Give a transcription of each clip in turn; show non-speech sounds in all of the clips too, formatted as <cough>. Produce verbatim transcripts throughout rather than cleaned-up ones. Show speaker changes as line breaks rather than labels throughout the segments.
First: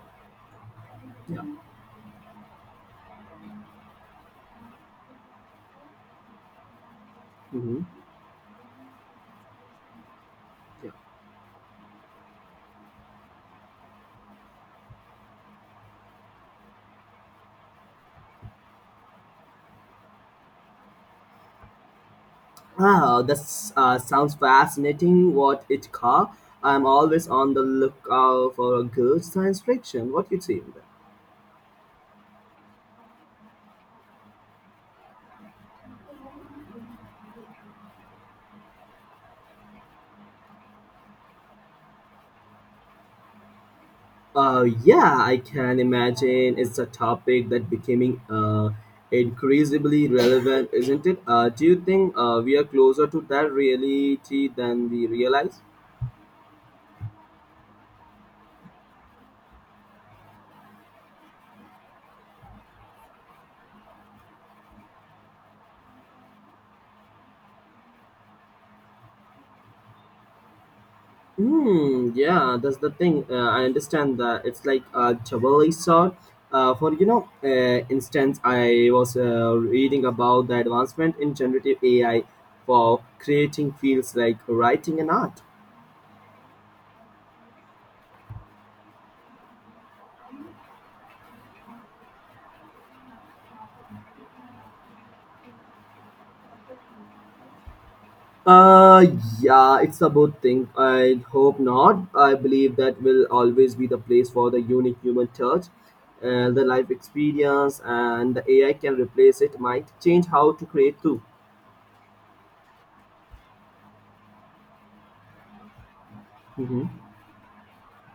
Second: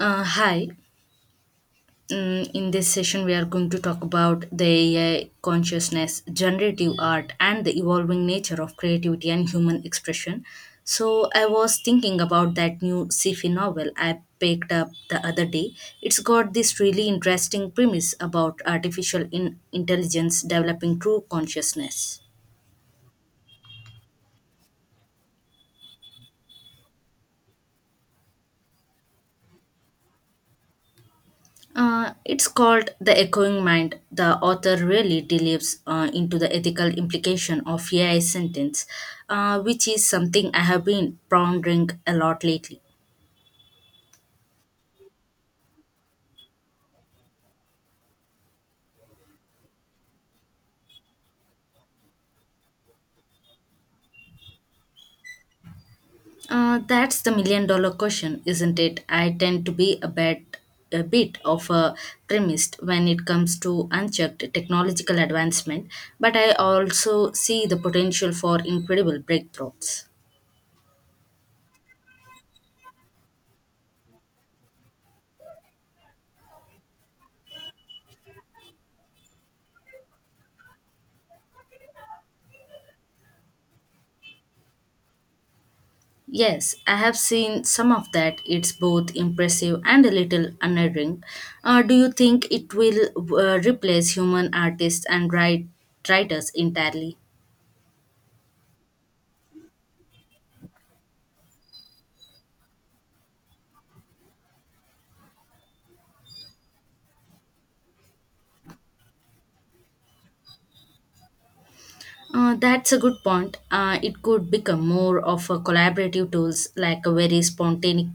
Uh, hi.
Yeah.
Mm, in this session, we are going to talk about the A I consciousness, generative art, and the
Hmm.
evolving nature of creativity and human expression.
Yeah.
So, I was thinking about that new sci-fi novel I picked up the other day. It's got this really interesting premise about artificial in- intelligence developing true consciousness.
Ah, that uh, sounds fascinating. What it car? I'm always on the lookout for a good science fiction. What you think?
Uh, it's called The Echoing Mind. The author really delves uh, into the ethical implication of A I sentence, uh, which is something I have been pondering a lot lately.
Uh, yeah, I can imagine it's a topic that becoming uh, increasingly relevant, isn't it? Uh, do you think uh, we are closer to that reality than we realize?
Uh, that's the million dollar question, isn't it? I tend to be a bit, a bit of a primist when it comes to unchecked technological advancement, but I also see the potential for incredible breakthroughs.
Hmm. Yeah, that's the thing. Uh, I understand that it's like a Chevrolet sort. Uh, for you know, uh, instance, I was uh, reading about the advancement in generative A I for creating fields like writing and art.
Yes, I have seen some of that. It's both impressive and a little unnerving. Uh, do you think it will uh, replace human artists and write, writers entirely?
Uh, yeah, it's a good thing. I hope not. I believe that will always be the place for the unique human touch, uh, the life experience, and the A I can replace it. Might change how to create too.
Uh, that's a good point. Uh, it could become more of a collaborative tools
Mm-hmm.
like a very spontaneous,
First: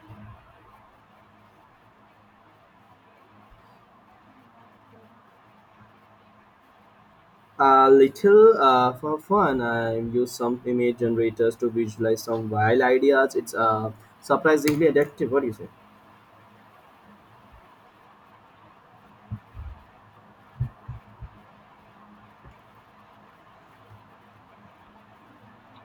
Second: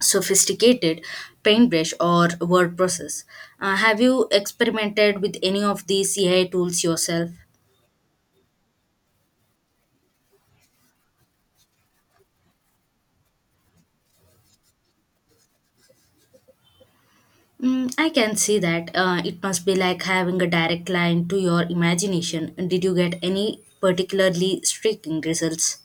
sophisticated paintbrush or word process. Uh, have you experimented with any of these A I tools yourself?
A little uh, for fun, I use some image generators to visualize some wild ideas. It's uh, surprisingly addictive. What do you say?
Mm, I can see that. Uh, it must be like having a direct line to your imagination. Did you get any particularly striking results?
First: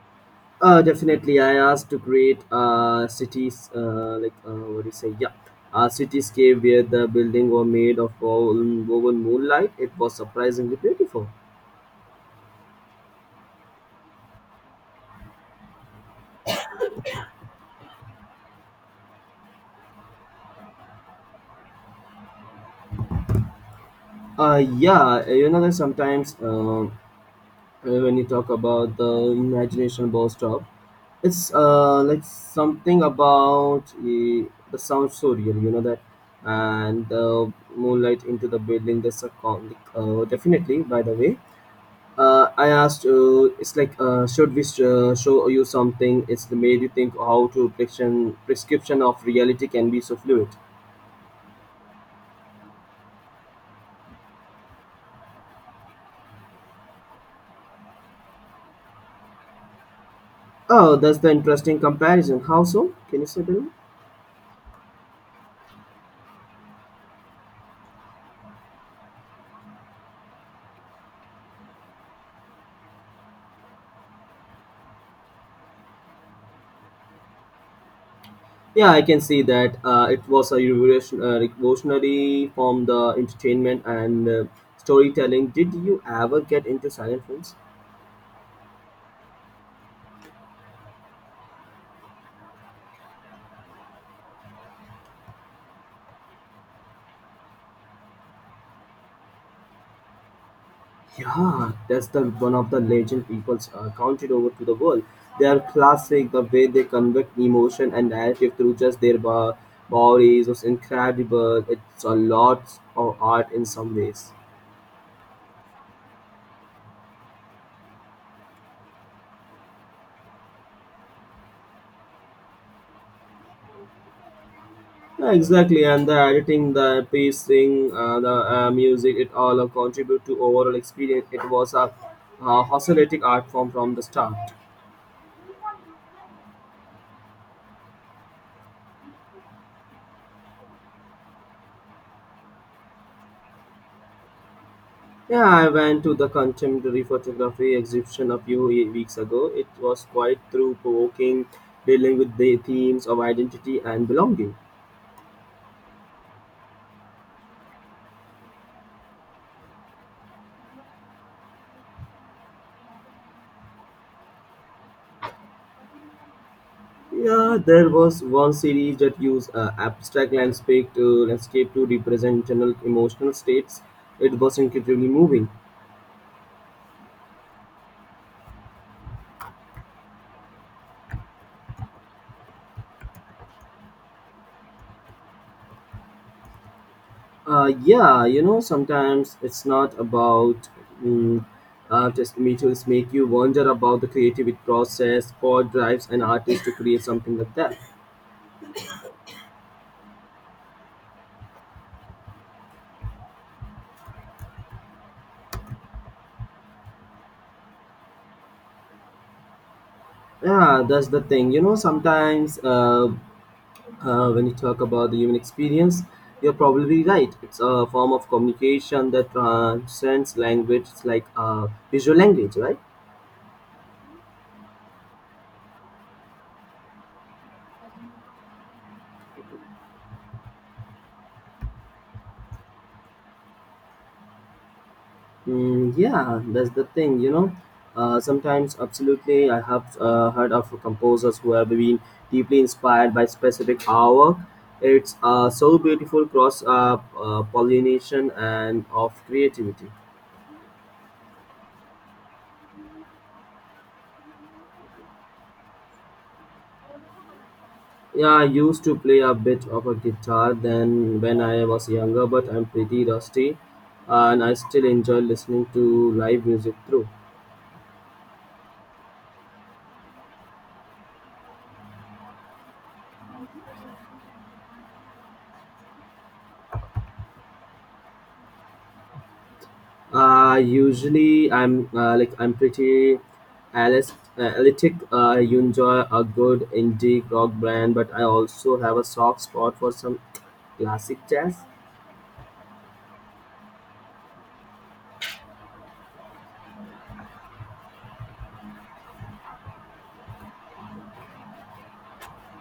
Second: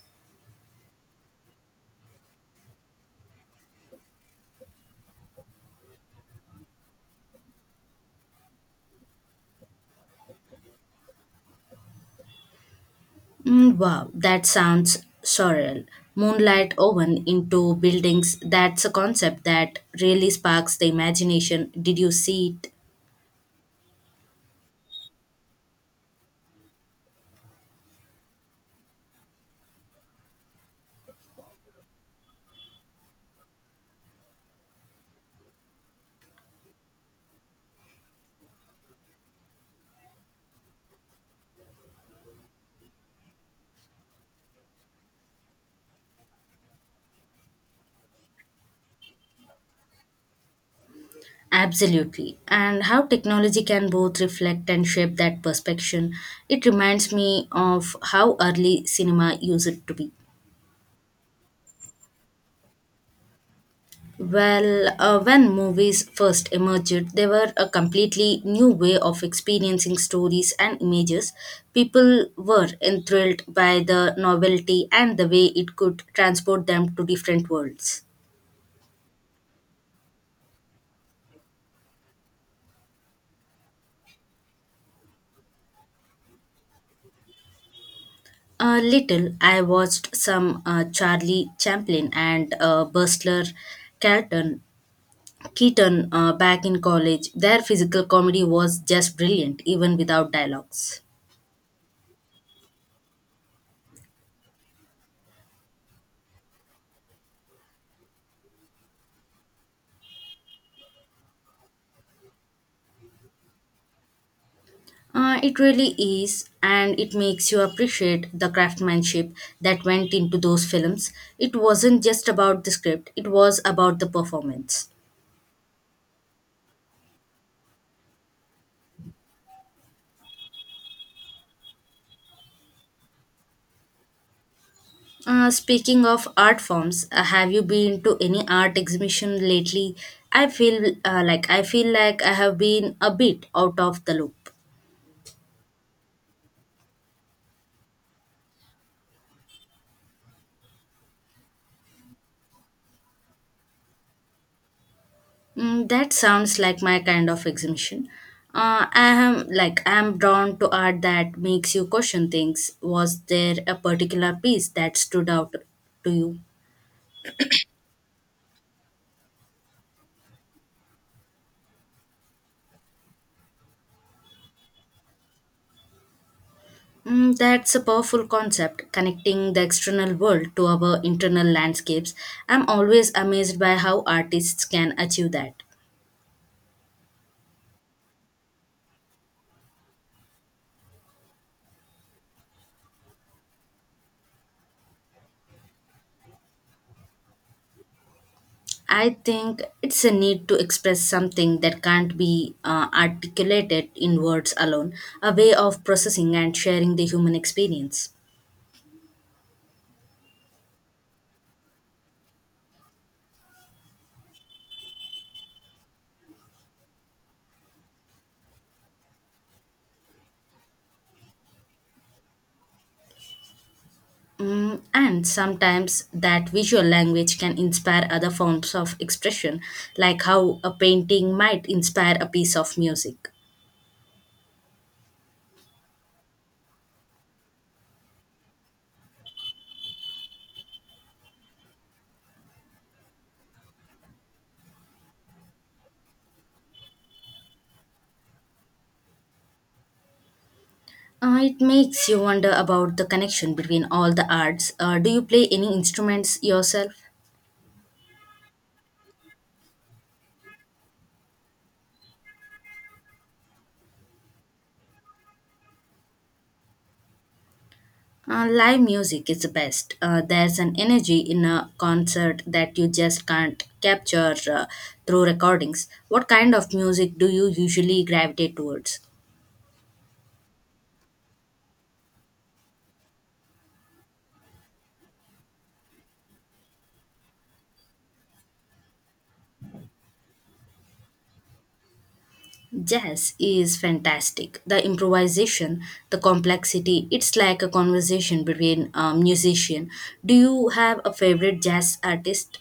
Uh, definitely, I asked to create a cities uh, like uh, what do you say? Yeah, a cityscape where the building were made of woven woven moonlight. It was surprisingly beautiful.
Mm, wow, that sounds surreal. Moonlight woven into buildings, that's a concept that really sparks the imagination. Did you see it?
Uh, yeah, you know that sometimes. Um, Uh, when you talk about the imagination burst up, it's uh, like something about uh, the sound so real, you know that, and the moonlight into the building. That's a con- like, uh, definitely. By the way, uh, I asked. Uh, it's like, uh, should we sh- uh, show you something? It's made you think how to prescription prescription of reality can be so fluid.
Absolutely. And how technology can both reflect and shape that perception. It reminds me of how early cinema used to be.
Oh, that's the interesting comparison. How so? Can you say that?
Well, uh, when movies first emerged, they were a completely new way of experiencing stories and images. People were enthralled by the novelty and the way it could transport them to different worlds.
Yeah, I can see that uh, it was a revolution, uh, revolutionary from the entertainment and uh, storytelling. Did you ever get into silent films?
A little, I watched some uh, Charlie Chaplin and uh, Bustler Carlton Keaton uh, back in college. Their physical comedy was just brilliant, even without dialogues.
Yeah, that's the one of the legend people's uh, counted over to the world. They are classic. The way they convey emotion and narrative through just their bo- bodies was incredible. It's a lot of art in some ways.
Uh, it really is, and it makes you appreciate the craftsmanship that went into those films. It wasn't just about the script, it was about the performance.
Yeah, exactly, and the editing, the pacing, uh, the uh, music, it all uh, contribute to overall experience. It was a uh, oscillating art form from the start.
Uh, speaking of art forms, uh, have you been to any art exhibition lately? I feel uh, like I feel like I have been a bit out of the loop.
Yeah, I went to the contemporary photography exhibition a few ye- weeks ago. It was quite through-provoking, dealing with the themes of identity and belonging.
Mm, that sounds like my kind of exhibition. Uh, I am like I am drawn to art that makes you question things. Was there a particular piece that stood out to you?
Yeah, there was one series that used uh, abstract landscape to landscape to represent general emotional states. It was incredibly moving.
Mm, that's a powerful concept, connecting the external world to our internal landscapes. I'm always amazed by how artists can achieve that.
Uh, yeah, you know, sometimes it's not about mm, uh, test meetings make you wonder about the creative process, what drives an artist to create something like that.
I think it's a need to express something that can't be uh, articulated in words alone, a way of processing and sharing the human experience.
Yeah, that's the thing. You know, sometimes uh, uh, when you talk about the human experience, you're probably right. It's a form of communication that transcends language. It's like uh, visual language, right?
Mm, and sometimes that visual language can inspire other forms of expression, like how a painting might inspire a piece of music.
Mm, yeah, that's the thing, you know. Uh, sometimes, absolutely, I have uh, heard of composers who have been deeply inspired by specific artwork. It's uh, so beautiful cross uh, uh, pollination and of creativity.
Uh, it makes you wonder about the connection between all the arts. Uh, do you play any instruments yourself?
Yeah, I used to play a bit of a guitar then when I was younger, but I'm pretty rusty, and I still enjoy listening to live music through.
Uh, live music is the best. Uh, there's an energy in a concert that you just can't capture uh, through recordings. What kind of music do you usually gravitate towards?
Uh, usually, I'm uh, like I'm pretty analyst, analytic. Uh, you enjoy a good indie rock band, but I also have a soft spot for some classic jazz.
Jazz is fantastic. The improvisation, the complexity, it's like a conversation between a musician. Do you have a favorite jazz artist?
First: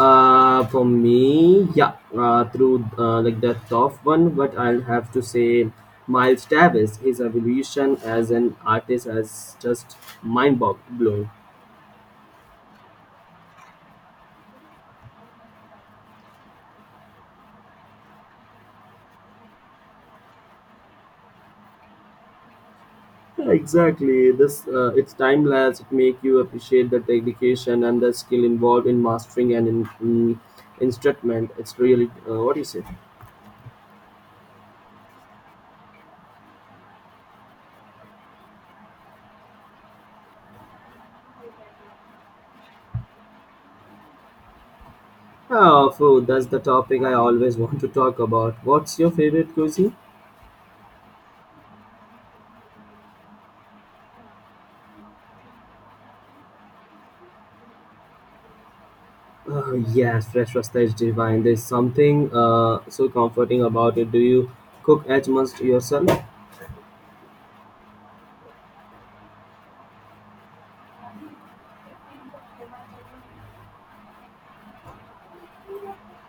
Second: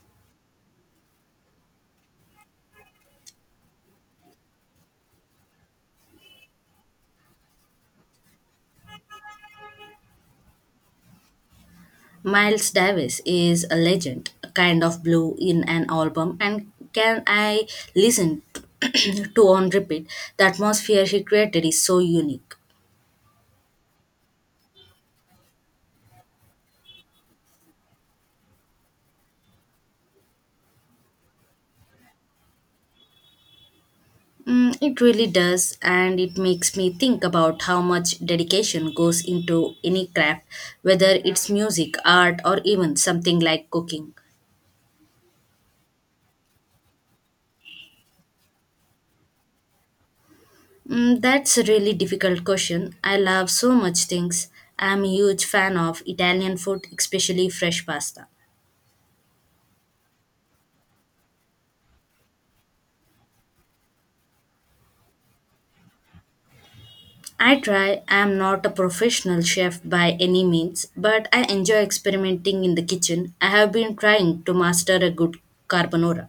Uh, for me, yeah, uh, through uh, like the tough one, but I'll have to say Miles Davis. His evolution as an artist is just mind boggling.
Miles Davis is a legend, a kind of blue in an album, and can I listen <clears throat> to on repeat? The atmosphere he created is so unique.
Yeah, exactly. This uh, it's timeless. It make you appreciate the dedication and the skill involved in mastering an in, in, instrument. It's really uh, what do you say?
Mm, it really does, and it makes me think about how much dedication goes into any craft, whether it's music, art, or even something like cooking.
Oh, food. That's the topic I always <laughs> want to talk about. What's your favorite cuisine?
Mm, that's a really difficult question. I love so much things. I'm a huge fan of Italian food, especially fresh pasta.
Oh, yes, fresh pasta is divine. There's something uh, so comforting about it. Do you cook as much yourself?
I try, I'm not a professional chef by any means, but I enjoy experimenting in the kitchen. I have been trying to master a good carbonara.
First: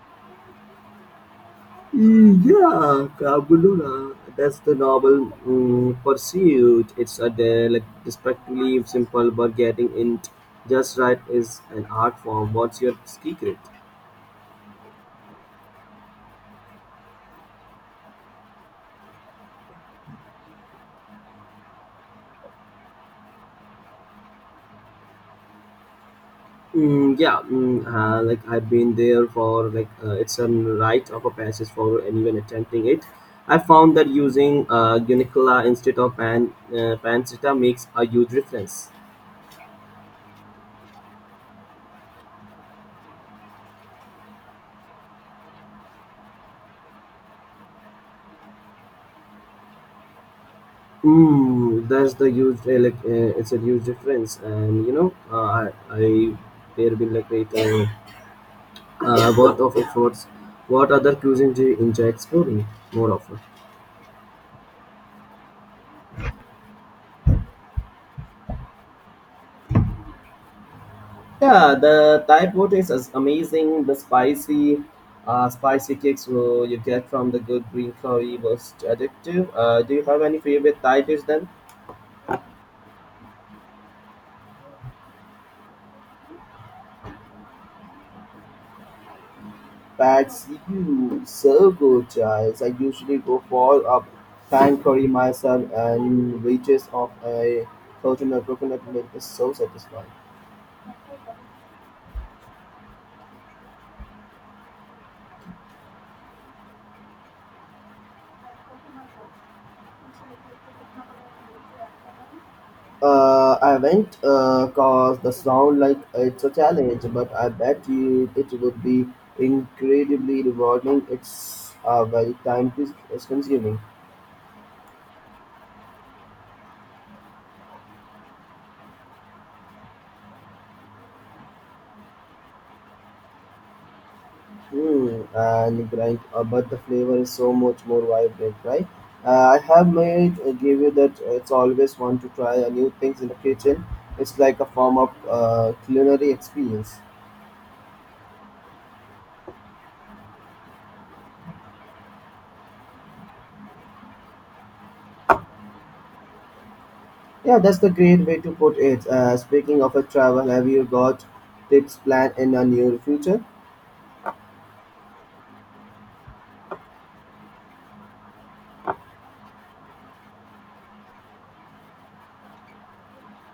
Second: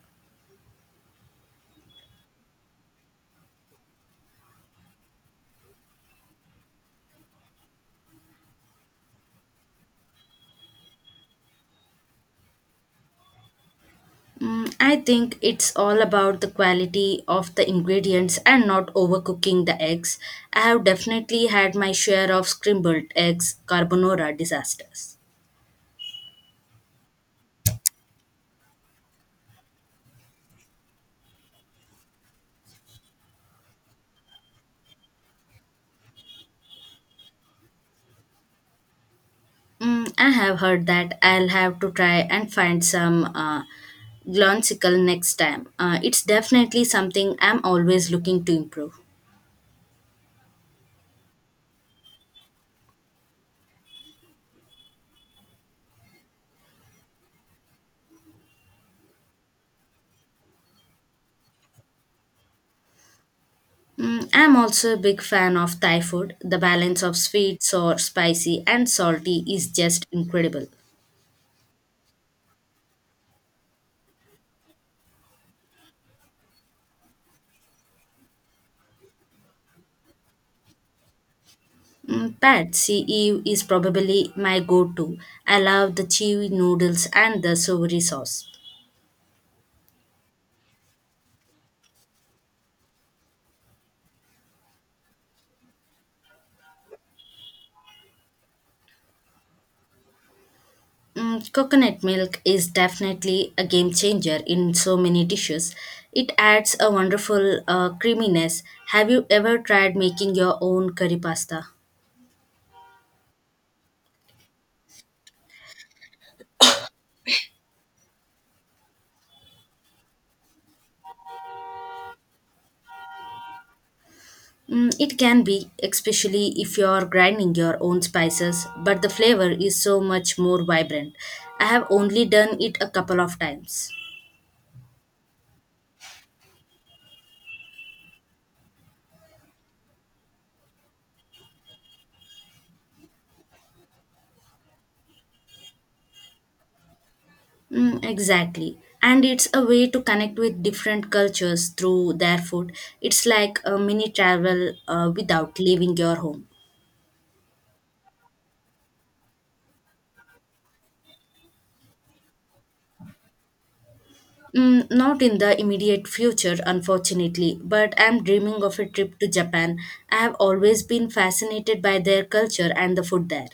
Yeah, Cabulula. That's the novel um, pursuit. It's a de- like destructively simple, but getting it just right is an art form. What's your secret?
Mm, I think it's all about the quality of the ingredients and not overcooking the eggs. I have definitely had my share of scrambled eggs carbonara disasters.
Mm, yeah, mm, uh, like I've been there for like uh, it's a rite of a passage for anyone attempting it. I found that using uh, Unicola instead of pan uh, pancetta makes a huge difference.
Mm, I have heard that I'll have to try and find some uh, gloncicle next time. Uh, it's definitely something I'm always looking to improve.
Mm, that's the huge uh, like uh, it's a huge difference, and you know, uh, I, I there been like it uh, uh, worth of efforts. What other cuisine do you enjoy exploring more often?
Mm, I'm also a big fan of Thai food. The balance of sweet, sour, spicy, and salty is just incredible.
Yeah, the Thai food is as- amazing. The spicy, uh, spicy kicks will you get from the good green curry was addictive. Uh, do you have any favorite Thai dish then?
Mm, Pad See is probably my go-to. I love the chewy noodles and the savory sauce.
But you serve good choice. I usually go for a pan curry myself and reaches of a coconut coconut milk is so satisfying.
Mm, coconut milk is definitely a game changer in so many dishes. It adds a wonderful uh, creaminess. Have you ever tried making your own curry pasta?
Uh, I went uh, cause the sound like it's a challenge, but I bet you it would be incredibly rewarding. It's uh, very time cons- consuming.
Mm, it can be, especially if you're grinding your own spices, but the flavor is so much more vibrant. I have only done it a couple of times.
Mm, and grind, uh, but the flavor is so much more vibrant, right? Uh, I have made uh, give you that uh, it's always fun to try uh, new things in the kitchen. It's like a form of uh, culinary experience.
Mm, exactly. And it's a way to connect with different cultures through their food. It's like a mini travel uh, without leaving your home.
Yeah, that's the great way to put it. Uh, speaking of a travel, have you got trips planned in the near future?
Mm, not in the immediate future, unfortunately, but I'm dreaming of a trip to Japan. I have always been fascinated by their culture and the food there.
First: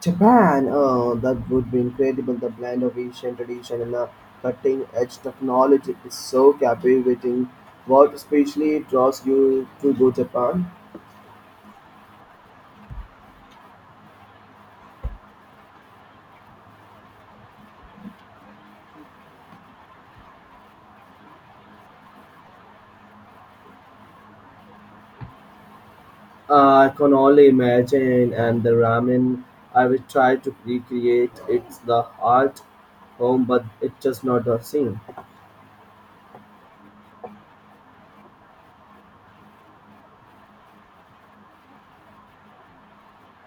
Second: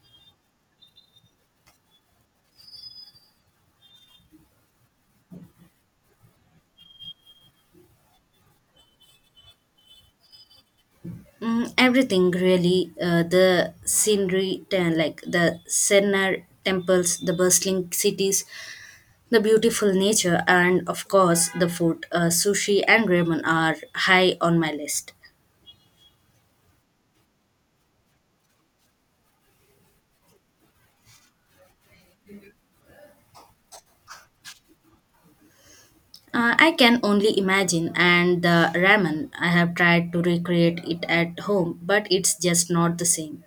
Japan, oh, that would be incredible. The blend of Asian tradition and the cutting edge technology is so captivating. What especially draws you to go Japan?
Mm, everything really uh, the scenery, uh, like the Sennar temples, the bustling cities, the beautiful nature, and of course, the food. Uh, sushi and ramen are high on my list.
Uh, I can only imagine, and the ramen, I will try to recreate it's the art home, but it's just not the same.
Uh, I can only imagine, and the ramen, I have tried to recreate it at home, but it's just not the same.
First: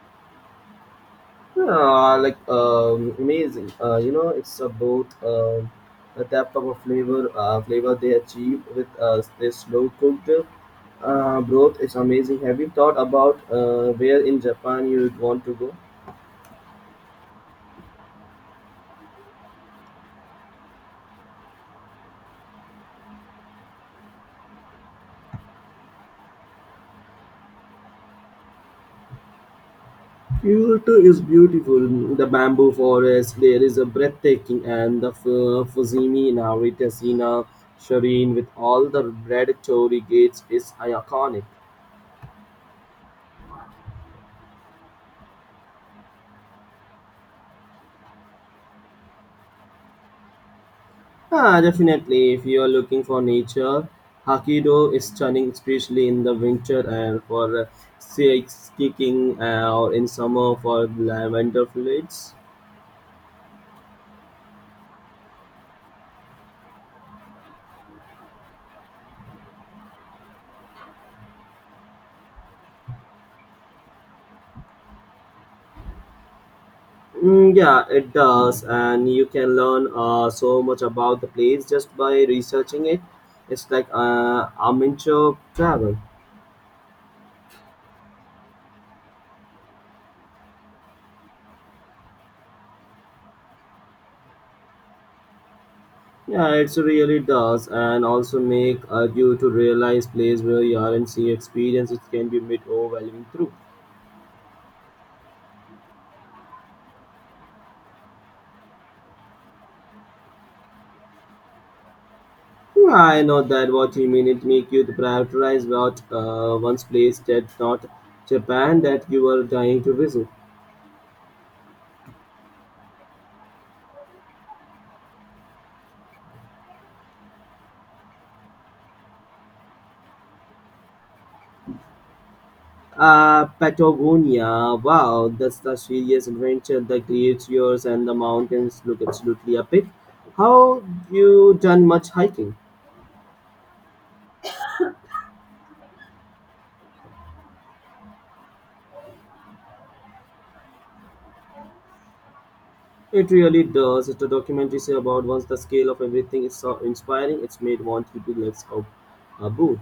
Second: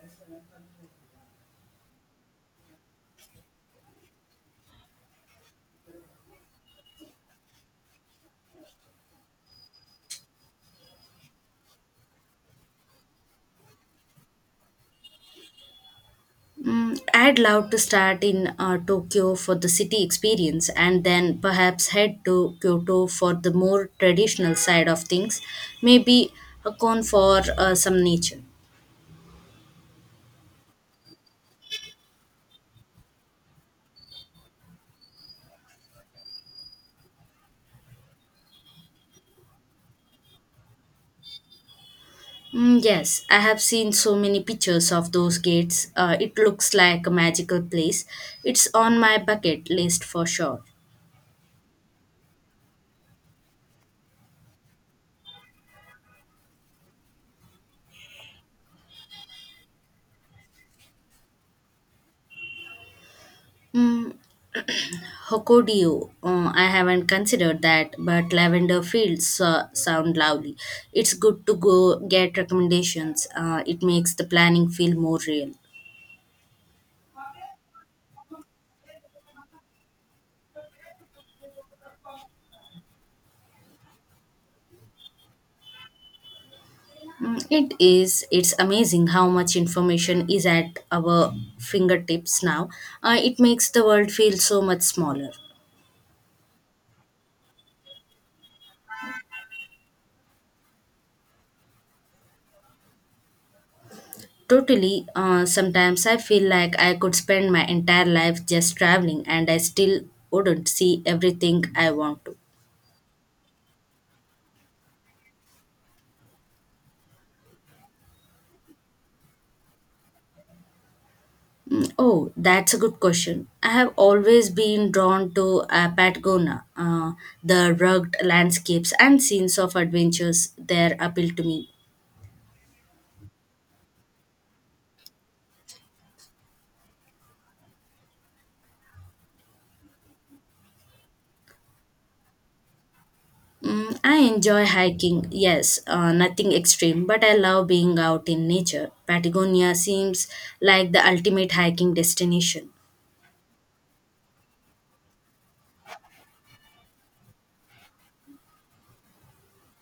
Yeah, like um, amazing. Uh, you know, it's about um, the depth of a flavor, uh, flavor they achieve with uh, this slow cooked uh, broth. It's amazing. Have you thought about uh, where in Japan you would want to go?
Mm, I'd love to start in uh, Tokyo for the city experience and then perhaps head to Kyoto for the more traditional side of things, maybe a con for uh, some nature.
Kyoto is beautiful. The bamboo forest there is a breathtaking, and the F- Fusimi Navitasina Shireen with all the red torii gates is iconic.
Mm, yes, I have seen so many pictures of those gates. Uh, it looks like a magical place. It's on my bucket list for sure.
Ah, definitely. If you are looking for nature, Hokkaido is stunning, especially in the winter and for uh, ski- skiing, uh, or in summer for lavender fields.
Mm, Hokodeo, uh, I haven't considered that, but lavender fields uh, sound lovely. It's good to go get recommendations. Uh, it makes the planning feel more real.
Mm, yeah, it does, and you can learn uh, so much about the place just by researching it. It's like uh, amateur travel.
Mm, It is. It's amazing how much information is at our fingertips now. Uh, it makes the world feel so much smaller.
Yeah, it really does, and also make uh, you to realize place where you are and see experience. It can be a bit overwhelming through.
Totally. Uh, sometimes I feel like I could spend my entire life just traveling and I still wouldn't see everything I want to.
Yeah, I know that what you mean. It make you to prioritize what uh, once place that not Japan that you are dying to visit.
Mm, Oh, that's a good question. I have always been drawn to uh, Patagonia. Uh, the rugged landscapes and scenes of adventures there appeal to me.
Uh, Patagonia. Wow, that's the serious adventure. The glaciers and the mountains look absolutely epic. How you done much hiking?
Mm, I enjoy hiking, yes, uh, nothing extreme, but I love being out in nature. Patagonia seems like the ultimate hiking destination.
It really does. It's a documentary say about once the scale of everything is so inspiring. It's made want you to let's go. Uh, boo.